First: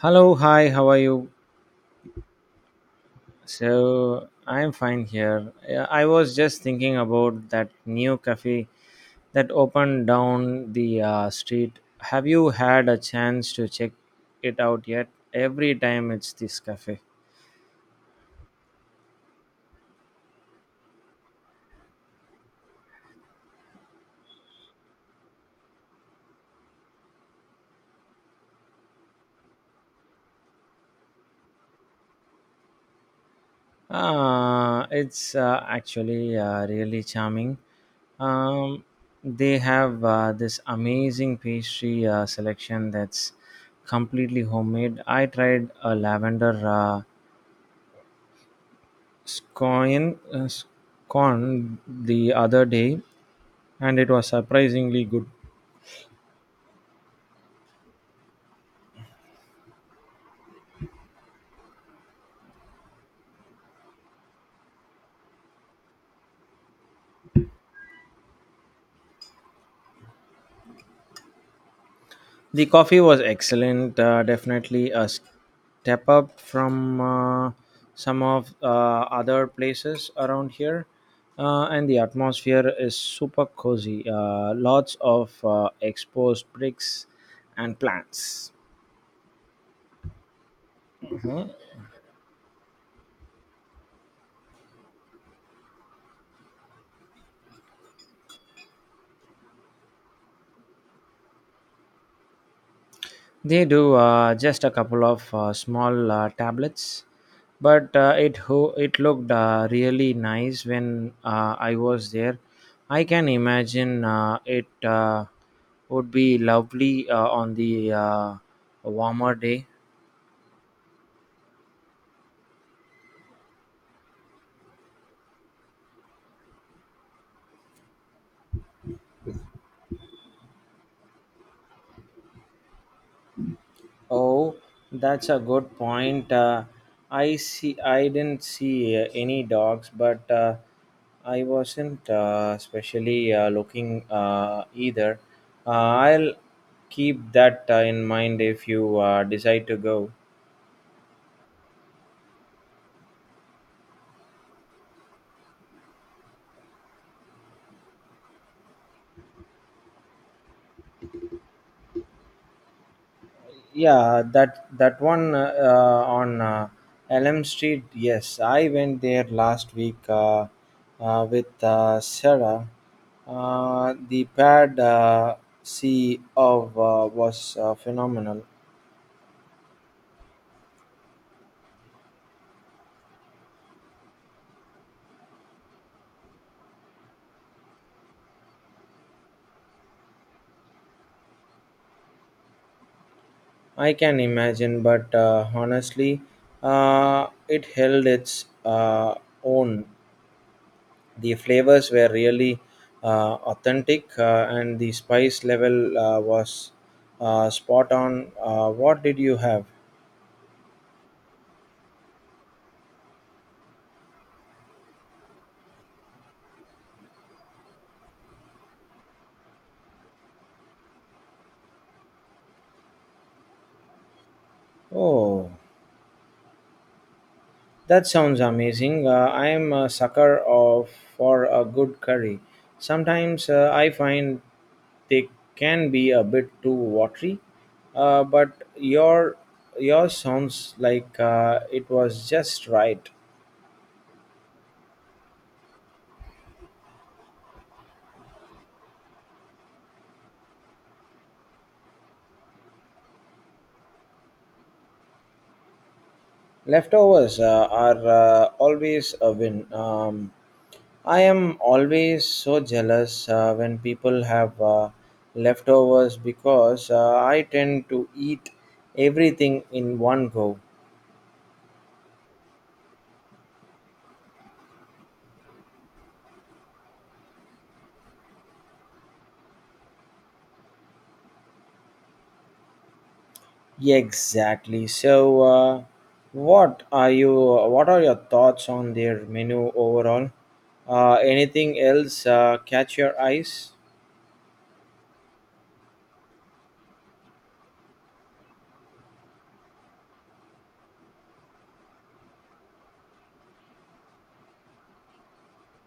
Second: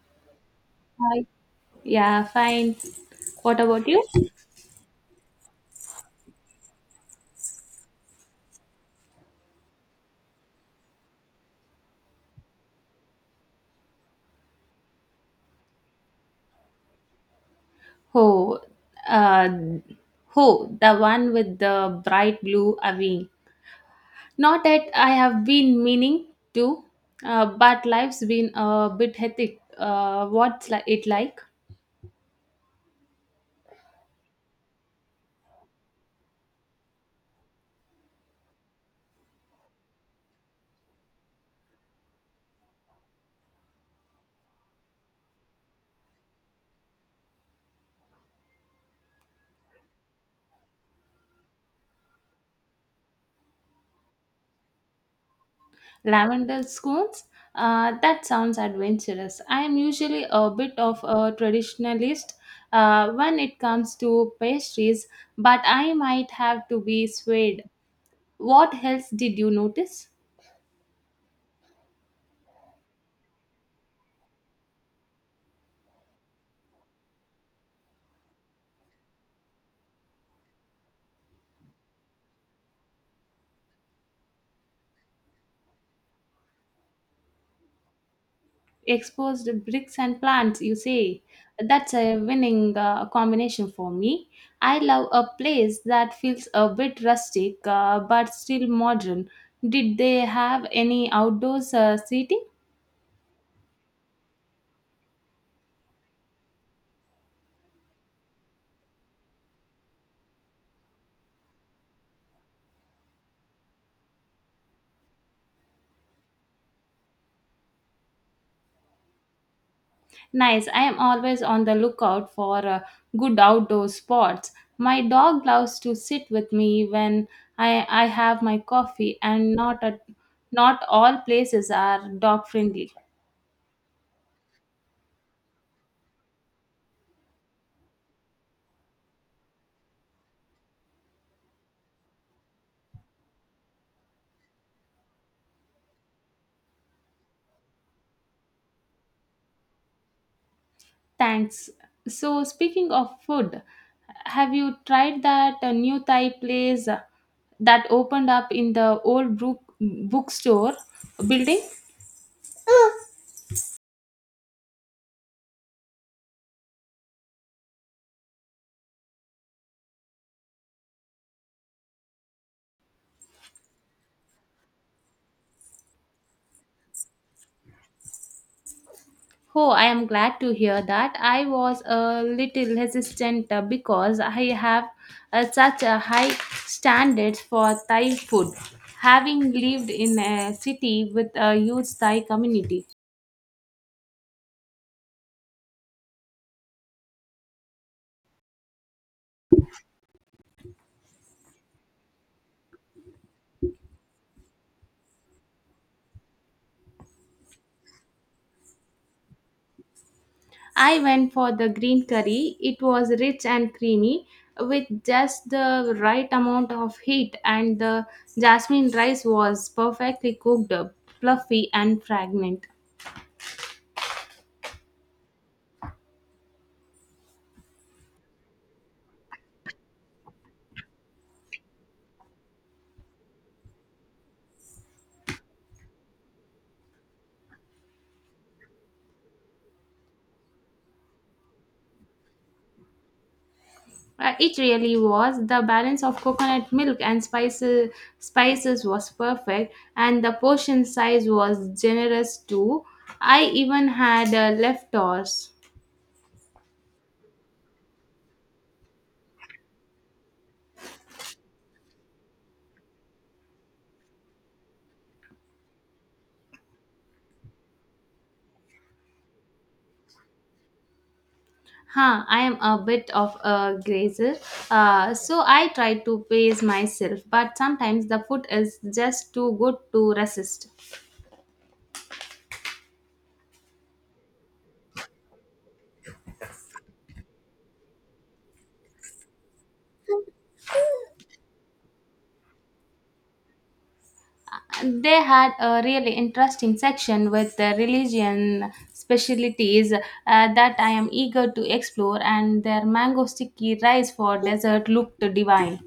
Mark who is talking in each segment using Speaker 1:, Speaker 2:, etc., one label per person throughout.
Speaker 1: Hello, hi, how are
Speaker 2: Hi.
Speaker 1: you?
Speaker 2: Yeah, fine. What about you?
Speaker 1: So, I'm fine here. Yeah, I was just thinking about that new cafe that opened down the street. Have you had a chance to check it out yet? Every time it's this cafe.
Speaker 2: Oh, uh, oh, the one with the bright blue awning. Not that I have been meaning to, but life's been a bit hectic. What's it like?
Speaker 1: It's actually really charming. Um, they have this amazing pastry selection that's completely homemade. I tried a lavender, scoian scone the other day and it was surprisingly good.
Speaker 2: Lavender scones? That sounds adventurous. I am usually a bit of a traditionalist when it comes to pastries, but I might have to be swayed. What else did you notice?
Speaker 1: The coffee was excellent, definitely a step up from some of other places around here. And the atmosphere is super cozy. Lots of exposed bricks and plants.
Speaker 2: Exposed bricks and plants, you say? That's a winning combination for me. I love a place that feels a bit rustic, but still modern. Did they have any outdoors seating?
Speaker 1: They do just a couple of small tablets, but it looked really nice when I was there. I can imagine it would be lovely on the warmer day.
Speaker 2: Nice. I am always on the lookout for good outdoor spots. My dog loves to sit with me when I have my coffee, and not at, not all places are dog friendly.
Speaker 1: Oh, that's a good point. I see. I didn't see any dogs, but I wasn't especially looking either. I'll keep that in mind if you decide to go.
Speaker 2: Thanks. So, speaking of food, have you tried that new Thai place that opened up in the old bookstore building?
Speaker 1: Yeah, that one on Elm Street. Yes, I went there last week with Sarah. The pad sea of was phenomenal.
Speaker 2: Oh, I am glad to hear that. I was a little hesitant because I have such a high standards for Thai food, having lived in a city with a huge Thai community.
Speaker 1: I can imagine, but honestly, it held its own. The flavors were really authentic and the spice level was spot on. What did you have?
Speaker 2: I went for the green curry. It was rich and creamy with just the right amount of heat, and the jasmine rice was perfectly cooked, fluffy, and fragrant.
Speaker 1: Oh, that sounds amazing. I am a sucker of for a good curry sometimes. I find they can be a bit too watery, but your yours sounds like it was just right.
Speaker 2: It really was. The balance of coconut milk and spices was perfect, and the portion size was generous too. I even had leftovers.
Speaker 1: Leftovers are always a win. I am always so jealous when people have leftovers because I tend to eat everything in one go.
Speaker 2: Huh, I am a bit of a grazer, so I try to pace myself, but sometimes the food is just too good to resist.
Speaker 1: Exactly. So, What are your thoughts on their menu overall? Anything else catch your eyes?
Speaker 2: They had a really interesting section with the religion specialties that I am eager to explore, and their mango sticky rice for dessert looked divine.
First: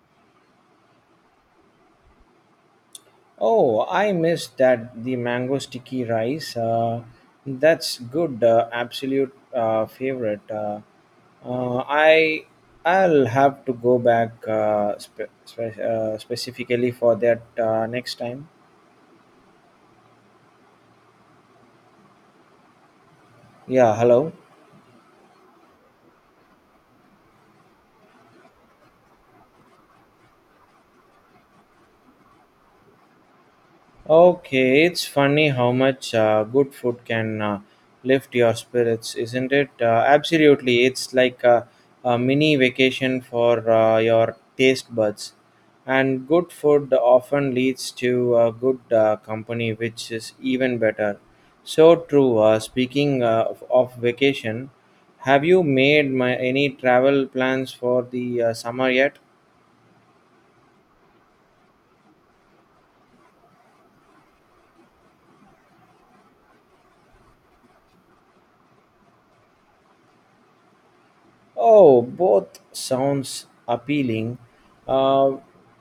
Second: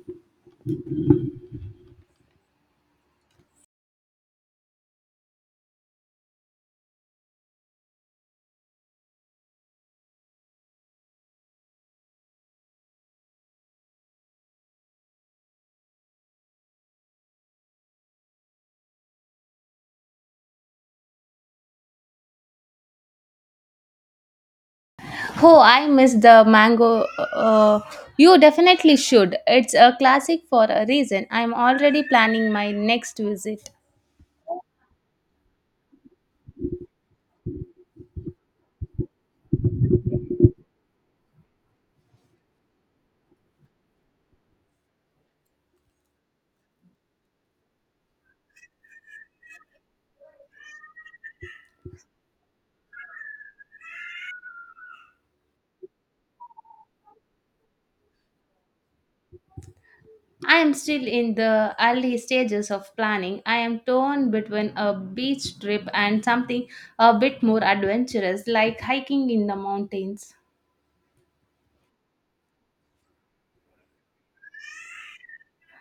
Speaker 1: Oh, I missed that the mango sticky rice. That's good, absolute favorite. Uh, I I'll have to go back specifically for that next time. Yeah, hello.
Speaker 2: Oh, I miss the mango. Uh, you definitely should. It's a classic for a reason. I'm already planning my next visit.
Speaker 1: Okay, it's funny how much good food can lift your spirits, isn't it? Absolutely, it's like a mini vacation for your taste buds. And good food often leads to good company, which is even better. So true. Speaking of vacation, have you made any travel plans for the summer yet?
Speaker 2: I am still in the early stages of planning. I am torn between a beach trip and something a bit more adventurous, like hiking in the mountains.
Speaker 1: Oh, both sounds appealing. Uh,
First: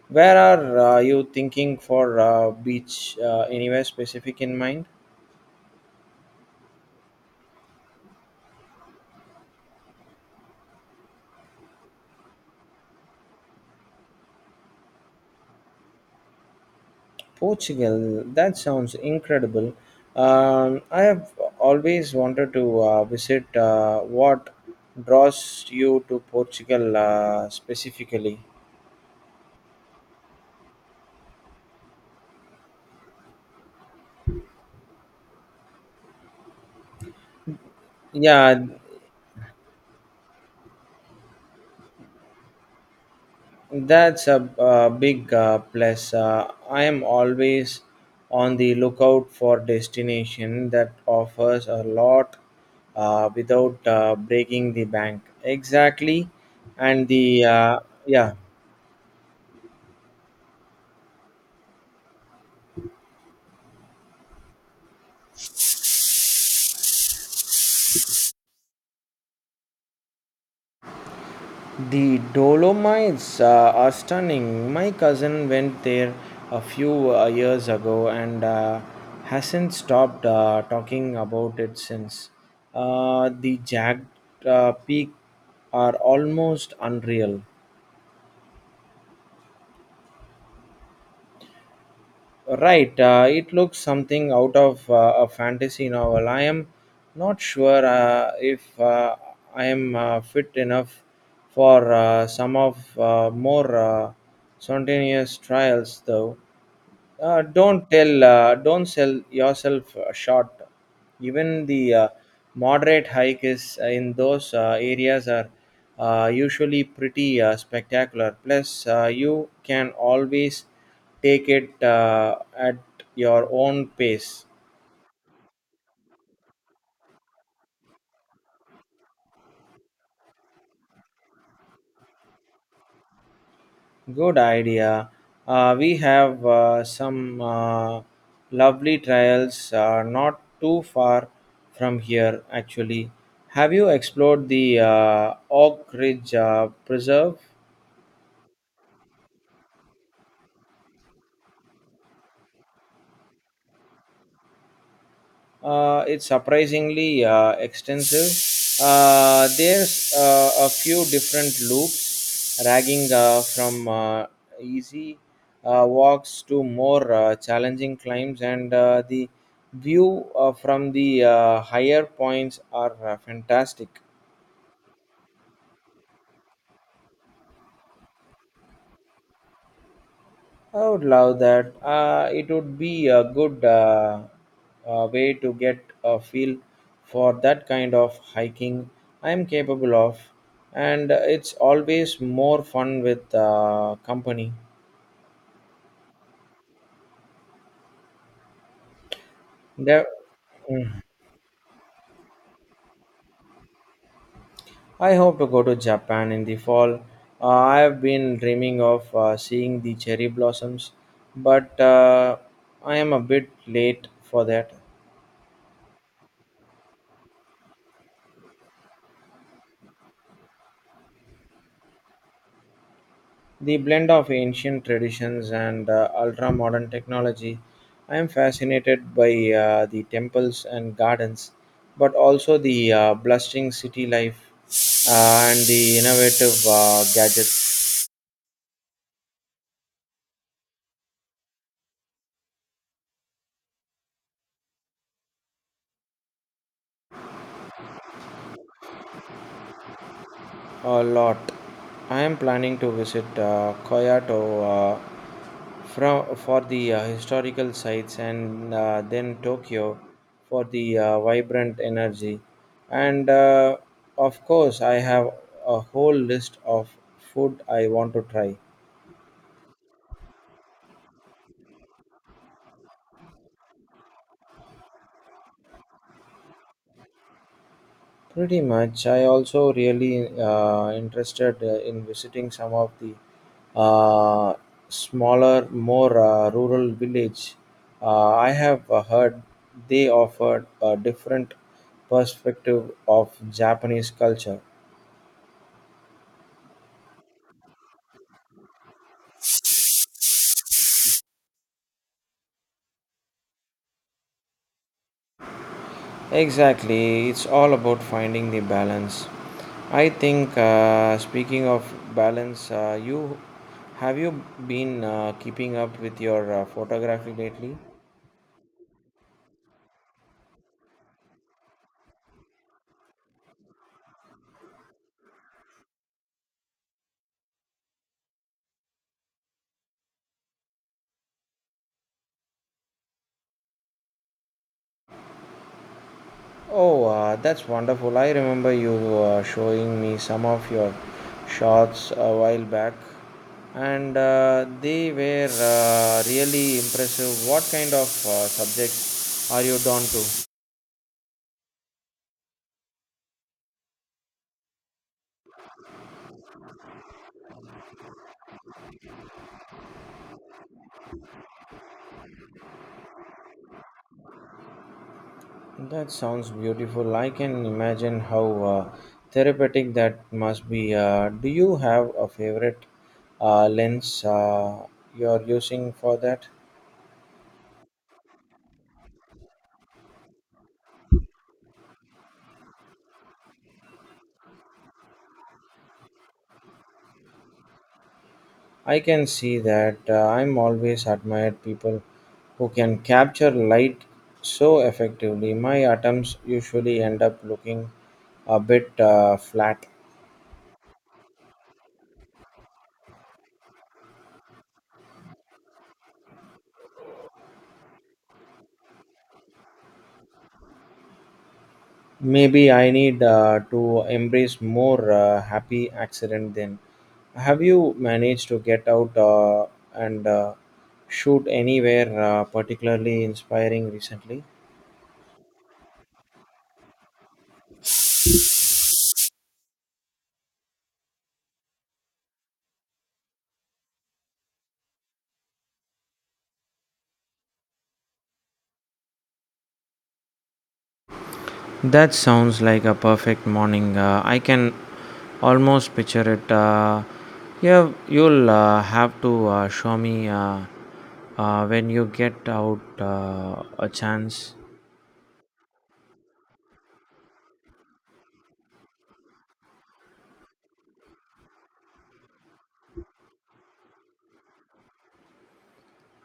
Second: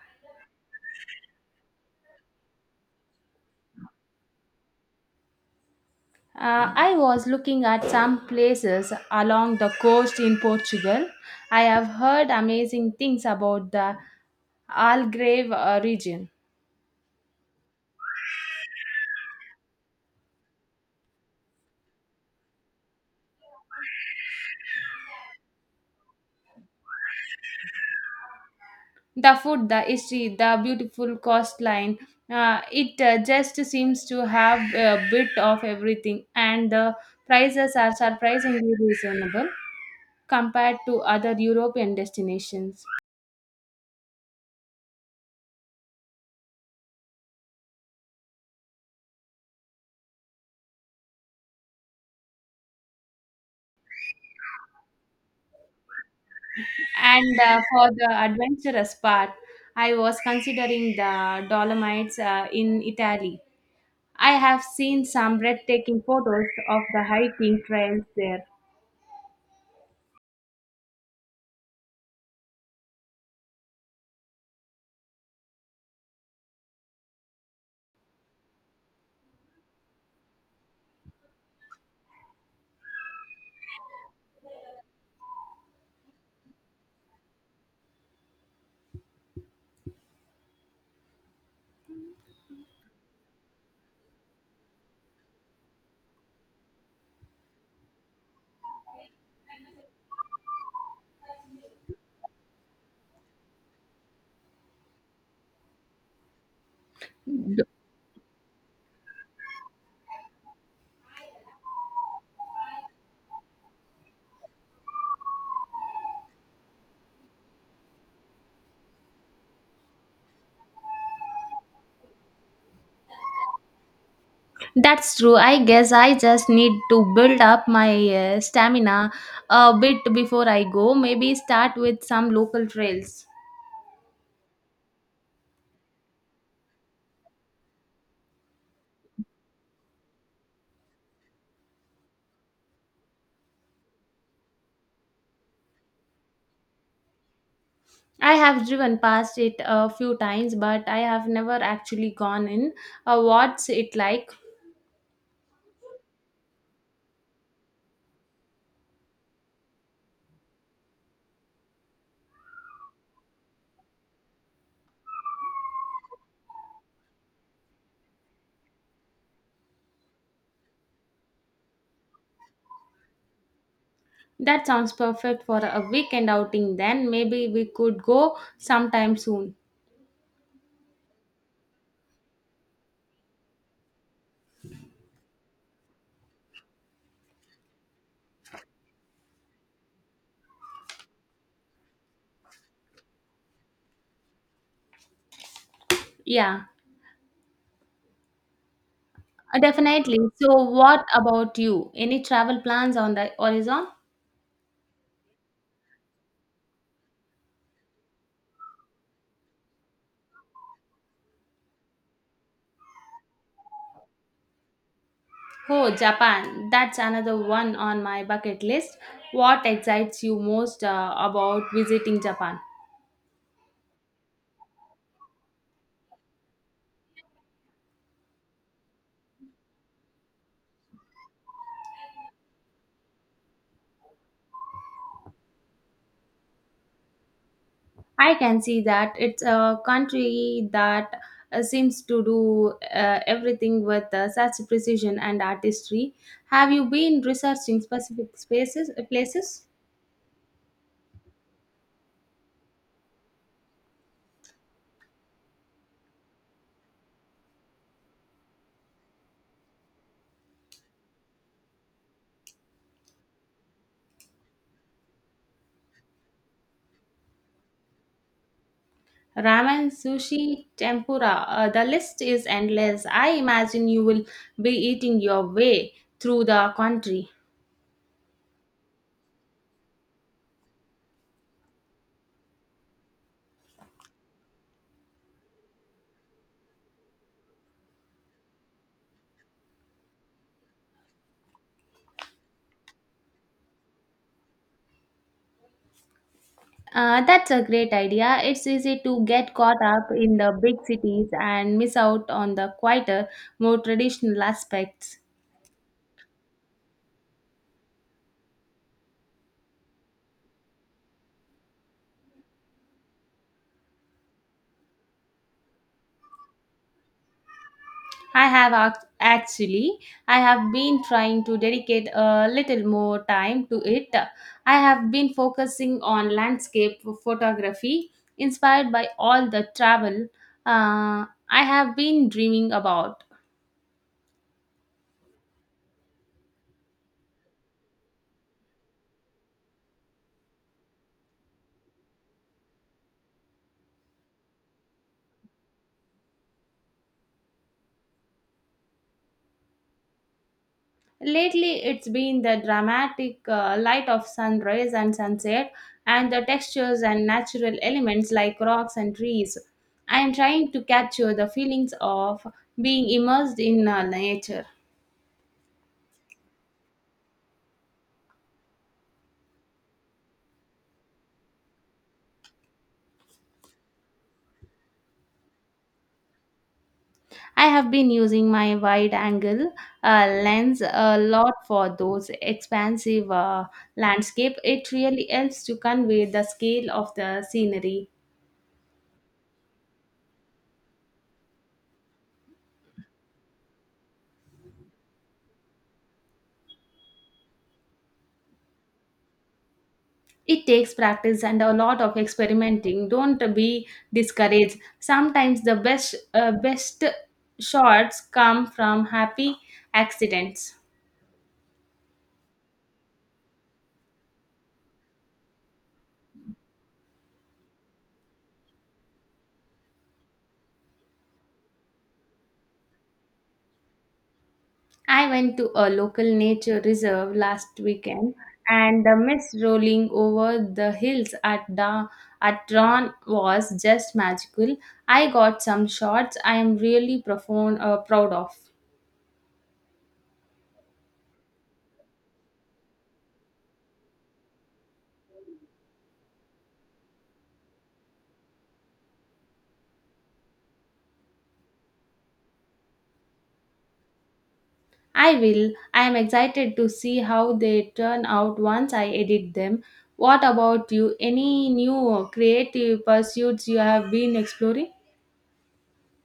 Speaker 1: where are you thinking for beach? Anywhere specific in mind?
Speaker 2: I was looking at some places along the coast in Portugal. I have heard amazing things about the Algarve region.
Speaker 1: Portugal. That sounds incredible. I have always wanted to visit. What draws you to Portugal specifically?
Speaker 2: The food, the history, the beautiful coastline, it just seems to have a bit of everything, and the prices are
Speaker 1: Yeah,
Speaker 2: surprisingly reasonable compared to other European destinations.
Speaker 1: that's a big plus. I am always on the lookout for destination that offers a lot without breaking the bank. Exactly, and
Speaker 2: And
Speaker 1: the,
Speaker 2: for the
Speaker 1: yeah,
Speaker 2: adventurous part, I was considering the Dolomites in Italy. I have seen some breathtaking photos of the hiking trails there.
Speaker 1: the Dolomites are stunning. My cousin went there a few years ago and hasn't stopped talking about it since. The jagged peak are almost unreal. Right, it looks something out of a fantasy novel. I am not sure if I am fit enough for some of more spontaneous trials, though. Don't sell yourself short. Even the moderate hike is in those areas are usually pretty spectacular. Plus, you can always take it at your own pace.
Speaker 2: That's true. I guess I just need to build up my stamina a bit before I go. Maybe start with some local trails.
Speaker 1: Good idea. We have some lovely trails not too far from here, actually. Have you explored the Oak Ridge Preserve?
Speaker 2: I have driven past it a few times, but I have never actually gone in. What's it like?
Speaker 1: It's surprisingly extensive. There's a few different loops, ragging from easy walks to more challenging climbs, and the view from the higher points are fantastic.
Speaker 2: That sounds perfect for a weekend outing, then. Maybe we could go sometime soon.
Speaker 1: I would love that. It would be a good way to get a feel for that kind of hiking I'm capable of, and it's always more fun with company.
Speaker 2: Yeah,
Speaker 1: There.
Speaker 2: definitely. So,
Speaker 1: Mm.
Speaker 2: what about you? Any travel plans on the horizon?
Speaker 1: I hope to go to Japan in the fall. I have been dreaming of seeing the cherry blossoms, but I am a bit late for that.
Speaker 2: Oh, Japan. That's another one on my bucket list. What excites you most about visiting Japan?
Speaker 1: The blend of ancient traditions and ultra modern technology. I am fascinated by the temples and gardens, but also the blustering city life and the innovative gadgets.
Speaker 2: I can see that. It's a country that seems to do everything with such precision and artistry. Have you been researching specific places?
Speaker 1: A lot. I am planning to visit Kyoto uh, Fra for the historical sites and then Tokyo for the vibrant energy. And of course, I have a whole list of food I want to try.
Speaker 2: Ramen, sushi, tempura. The list is endless. I imagine you will be eating your way through the country.
Speaker 1: Pretty much, I also really interested in visiting some of the uh, smaller, more rural village. I have heard they offered a different perspective of Japanese culture.
Speaker 2: That's a great idea. It's easy to get caught up in the big cities and miss out on the quieter, more traditional aspects.
Speaker 1: Exactly, it's all about finding the balance. I think, speaking of balance, you have you been keeping up with your photography lately?
Speaker 2: Actually, I have been trying to dedicate a little more time to it. I have been focusing on landscape photography, inspired by all the travel uh, I have been dreaming about.
Speaker 1: Oh, that's wonderful. I remember you showing me some of your shots a while back, and they were really impressive. What kind of subjects are you drawn to?
Speaker 2: Lately, it's been the dramatic light of sunrise and sunset, and the textures and natural elements like rocks and trees. I am trying to capture the feelings of being immersed in nature.
Speaker 1: That sounds beautiful. I can imagine how therapeutic that must be. Do you have a favorite lens you're using for that?
Speaker 2: I have been using my wide angle lens a lot for those expansive landscape. It really helps to convey the scale of the scenery.
Speaker 1: I can see that. I'm always admired people who can capture light so effectively. My atoms usually end up looking a bit flat.
Speaker 2: It takes practice and a lot of experimenting. Don't be discouraged. Sometimes the best shots come from happy accidents.
Speaker 1: Maybe I need to embrace more happy accident then. Have you managed to get out and shoot anywhere particularly inspiring recently?
Speaker 2: I went to a local nature reserve last weekend, and the mist rolling over the hills at at Ron was just magical. I got some shots I am really proud of.
Speaker 1: That sounds like a perfect morning. I can almost picture it. Yeah, you'll have to show me when you get out a chance.
Speaker 2: I will. I am excited to see how they turn out once I edit them. What about you? Any new creative pursuits you have been exploring?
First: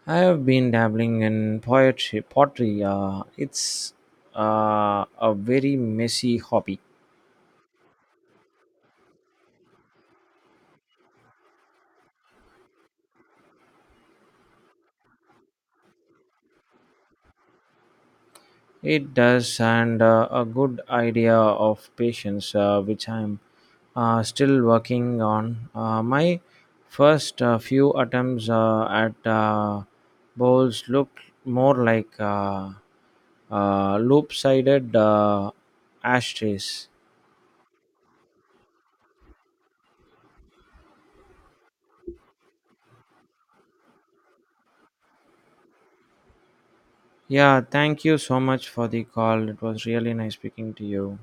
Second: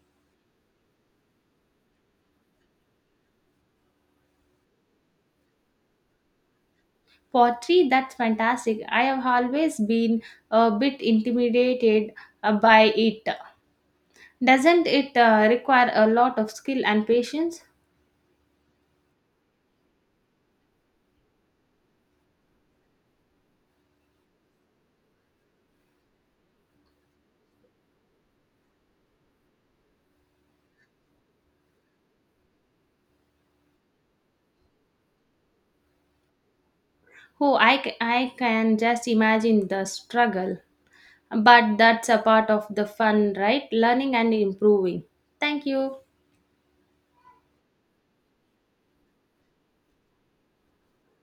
Speaker 1: I have been dabbling in poetry. Pottery, it's a very messy hobby.
Speaker 2: Pottery, that's fantastic. I have always been a bit intimidated by it. Doesn't it require a lot of skill and patience?
Speaker 1: It does, and a good idea of patience, which I'm still working on. My first few attempts at bowls looked more like loop-sided ashtrays.
Speaker 2: Oh, I can just imagine the struggle. But that's a part of the fun, right? Learning and improving. Thank you.
Speaker 1: Yeah, thank you so much for the call. It was really nice speaking to you.